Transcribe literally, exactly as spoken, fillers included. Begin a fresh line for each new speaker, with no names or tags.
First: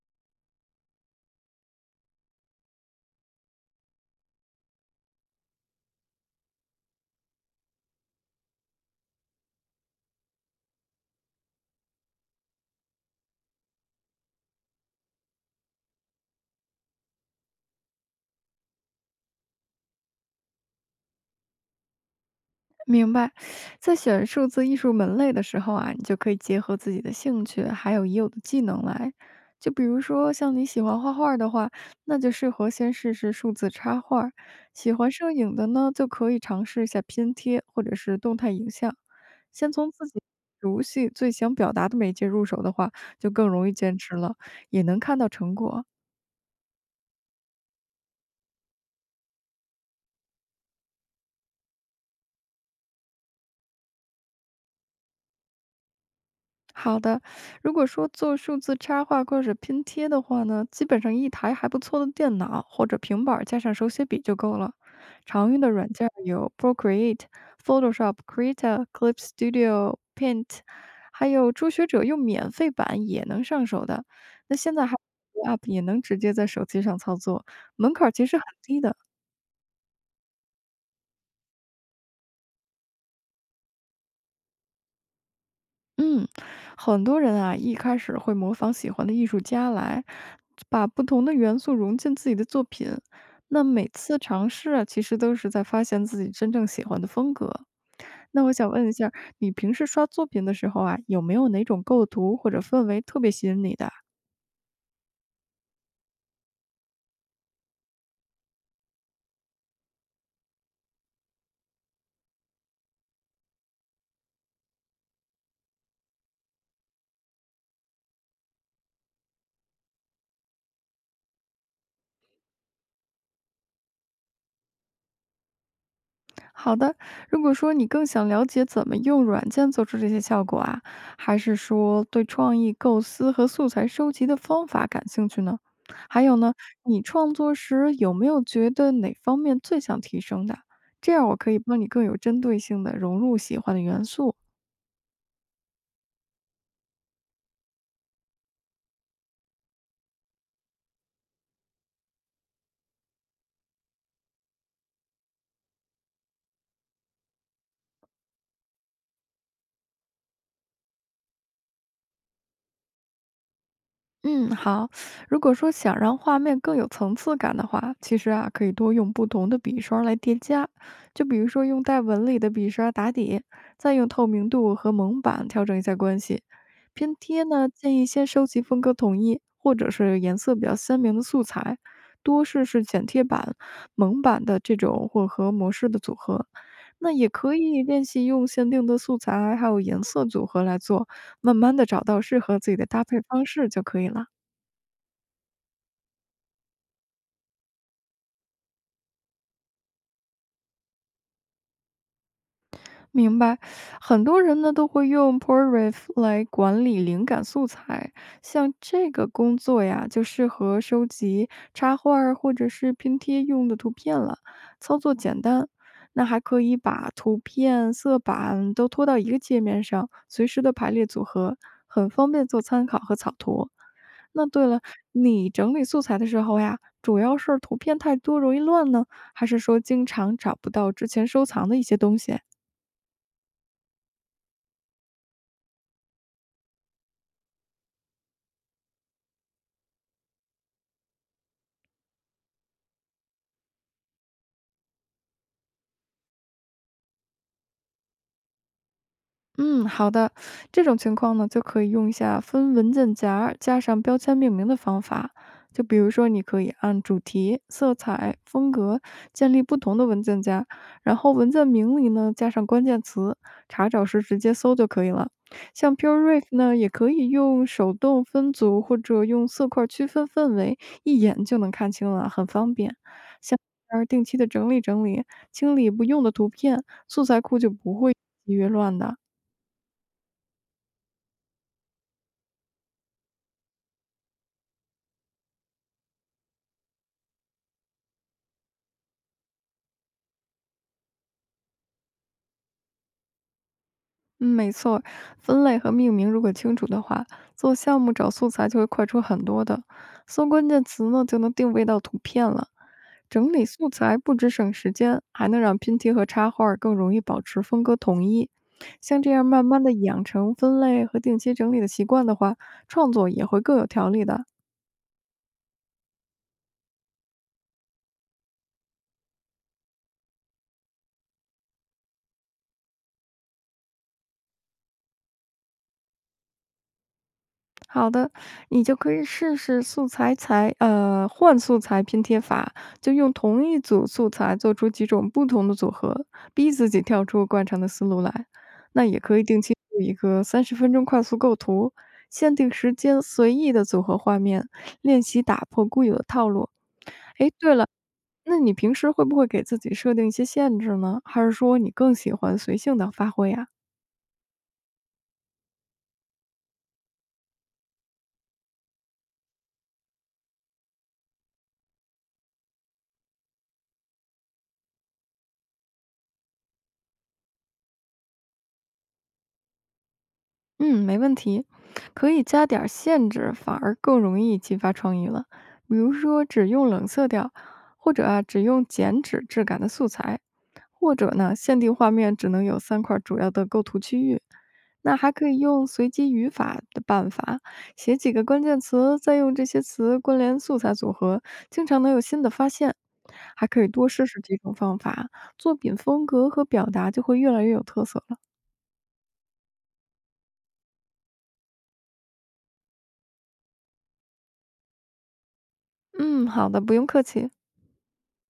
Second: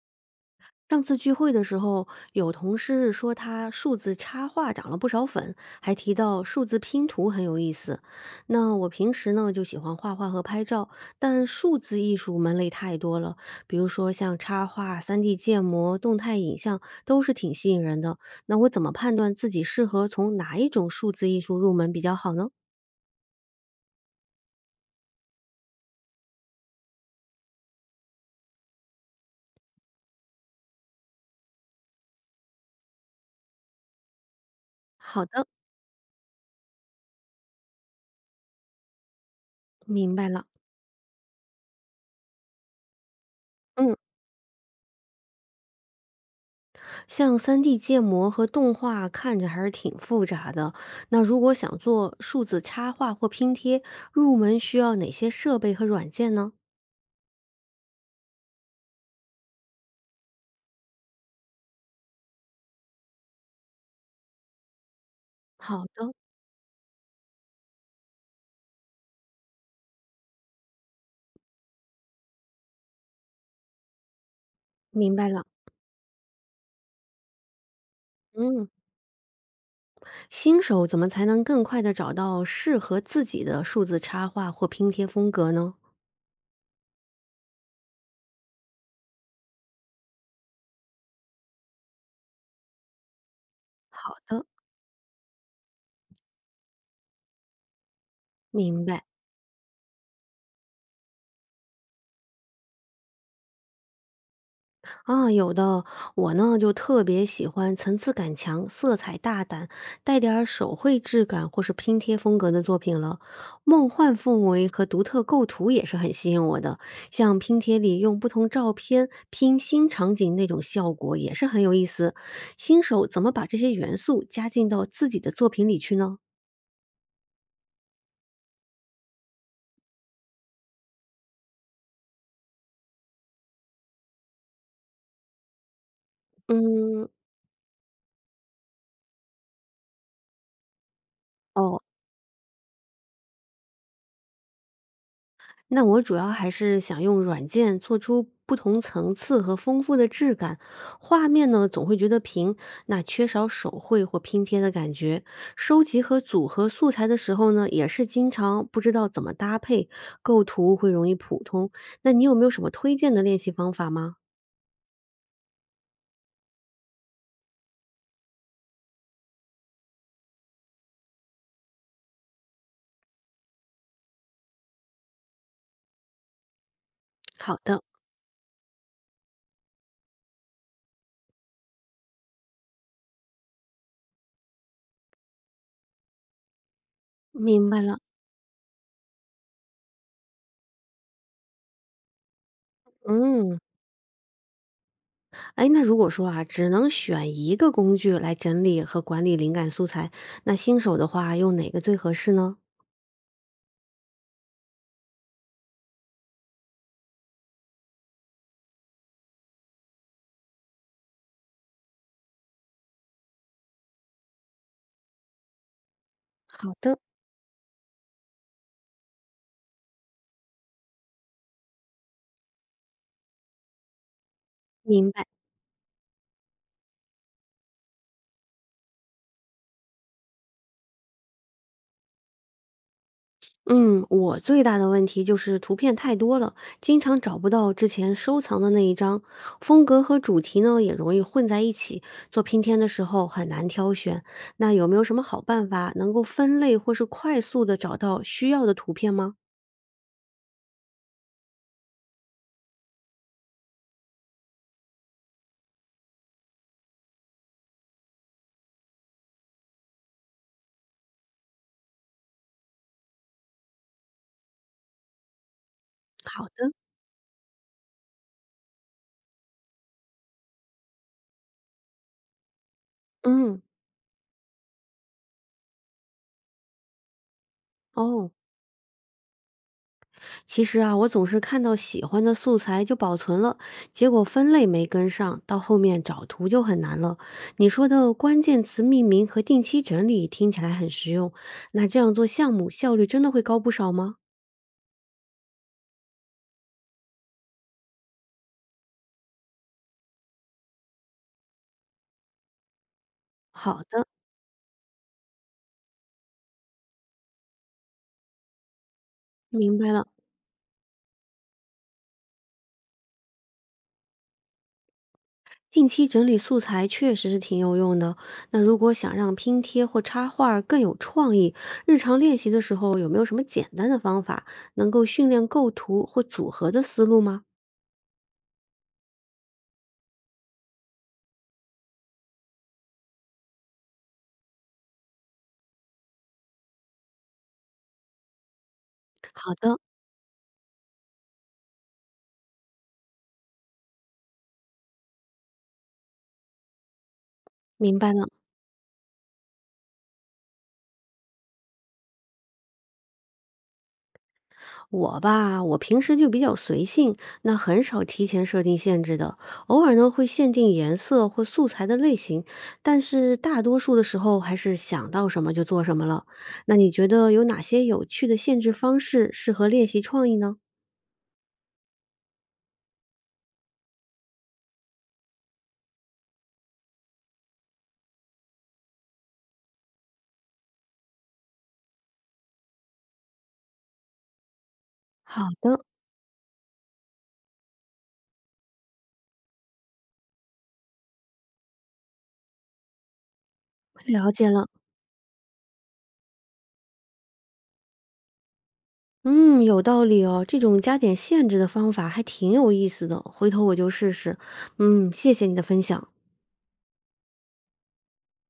上次聚会的时候，有同事说他数字插画涨了不少粉，还提到数字拼图很有意思。那我平时呢就喜欢画画和拍照，但数字艺术门类太多了，比如说像插画、三 D 建模、动态影像都是挺吸引人的。那我怎么判断自己适合从哪一种数字艺术入门比较好呢？
明白，在选数字艺术门类的时候啊，你就可以结合自己的兴趣还有已有的技能来。就比如说，像你喜欢画画的话，那就适合先试试数字插画；喜欢
好
摄
的，
影的呢，就可以尝试一下拼贴或者是动态影像。先从自
明
己
白了。
熟悉、最想表达的媒介入手的话，就更容易
嗯。
坚持了，也能看到成果。
像三 d 建模和动画看着还是挺复杂的，那如果想做数字插画或拼贴，入门需要哪些设备和软件呢？
好的，如果说做数字插画或者拼贴的话呢，基本上一台还不错的电脑或者平板儿加上手写笔就够了。常用的
好
软件儿
的，
有 P r o c r e a t e、P h o t o s h o p、c r e i t a C l i p S t u d i o、P a i n t，还有初学者用免费版也能上手的。那现在还
明白了。
有 A P P 也能直接在手机上操作，门槛儿其实很
嗯，
低的。
新手怎么才能更快的找到适合自己的数字插画或拼贴风格呢？
嗯，很多人啊，一开始会模仿喜欢的艺术家来，把不同的元素融进自己的作品。那每
好
次
的，
尝试啊，其实都是在发现自己真正喜欢的风格。那我想
明
问一
白。
下你平时刷作品的时候啊，有没有哪种构图或者氛围特别吸引你的啊？
啊，有的，我呢就特别喜欢层次感强、色彩大胆、带点儿手绘质感或是拼贴风格的作品了。梦幻氛围和独特构图也是很吸引我的，像拼贴里用不同照片拼新场景那种效果也是很有意思。新手怎么把这些元素加进到自己的作品里去呢？
好的，如果说你更想了解怎么用软件做出这些效果啊，还是说对创意构思和素材收集的方法感兴趣呢？还有呢，你
嗯，
创作时有没有觉得哪方面最想提升的？这样我可以帮
哦，
你更有针对性的融入喜欢的元素啊。
那我主要还是想用软件做出不同层次和丰富的质感，画面呢总会觉得平，那缺少手绘或拼贴的感觉。收集和组合素材的时候呢，也是经常不知道怎么搭配，构图会容易普通。那你有没有什么推荐的练习方法吗？
嗯，好。如果说想让画面更有层次感的话，其实啊，可以多用不同的笔刷来叠加，就比如说用带纹理的笔刷打底，再用透明度和蒙版调整一下关系。拼贴
好
呢，
的，
建议先收集风格统一或者是颜色比较鲜明的素材，多试试剪贴板、蒙版的这种混合模式的组合。那也可
明白
以
了。
练习用限定的素材还有颜色组合来做，慢慢的找到适合自己的搭配方
嗯，
式就可以了。
哎，那如果说啊，只能选一个工具来整理和管理灵感素材，那新手的话，用哪个最合适呢？
明白，很多人呢都会用 p r o r a i 来管理灵感素材，像这个工作呀，就适合收集插画儿或者是拼贴用的图片了，操作简单。那还可
好
以
的，
把图片、色板都拖到一个界面上，随时的排列组合，很方便做参考和草图。那对了，
明白。
你整理素材的时候呀，主要是图片太多容易乱呢，还是说经常找不到之前收藏的一些东西呀？
嗯，我最大的问题就是图片太多了，经常找不到之前收藏的那一张，风格和主题呢也容易混在一起，做拼贴的时候很难挑选。那有没有什么好办法能够分类或是快速的找到需要的图片吗？
嗯，好的。这种情况呢，就可以用一下分文件夹儿加上标签命名的方法。就比如说，你可以按主题、色彩、风格建立不同的文件夹，然后文件名里呢加上关键词，查找时直接搜就可以了。像
好
P u r e R e f
的，
呢，也可以用手动分组或者用色块区分氛围，一眼就能看清了，很方便。像
嗯，
而定期的整理整理，清理不用的图片，素材库就不会越
哦。
积越乱的。
其实啊，我总是看到喜欢的素材就保存了，结果分类没跟上，到后面找图就很难了。你说的关键词命名和定期整理听起来很实用，那这样做项目效率真的会高不少吗？
嗯，没错儿，分类和命名如果清楚的话，做项目找素材就会快出很多的。搜关键词呢，就能定位到图片了。整理
好
素
的，
材不只省时间，还能让拼贴和插画儿更容易保持风格统一。像这样慢
明
慢
白
的
了。
养成分类和定期整理的习惯的话，创作也会更有条理的。
定期整理素材确实是挺有用的。那如果想让拼贴或插画儿更有创意，日常练习的时候有没有什么简单的方法能够训练构图或组合的思路吗？
好的，你就可以试试素材裁呃，换素材拼贴法，就用同一组素材做出几种不同的组合，逼自己跳出惯常的思路来。那也可以
好
定期
的，
做一个三十分钟快速构图，限定时间，随意的组合画面，练习打破固有的套路。诶，对了，
明白了。
那你平时会不会给自己设定一些限制呢？还是说你更喜欢随性的发挥呀？
我吧，我平时就比较随性，那很少提前设定限制的。偶尔呢会限定颜色或素材的类型，但是大多数的时候还是想到什么就做什么了。那你觉得有哪些有趣的限制方式适合练习创意呢？
嗯，没问题，可以加点儿限制，反而更容易激发创意了。比如说，只用冷色调，或者啊，只用剪纸质感的素材，或者呢，限定画面只能有三块主要的构图区域。那还
好
可以
的，
用随机语法的办法，写几个关键词，再用这些词关联素材组合，经常能有新的发现。还可以多试
了
试
解
几
了。
种方法，作品风格和表达就会越来越有特色了。
嗯，有道理哦，这种加点限制的方法还挺有意思的，回头我就试试。嗯，谢谢你的分享。
嗯，好的，不用客气。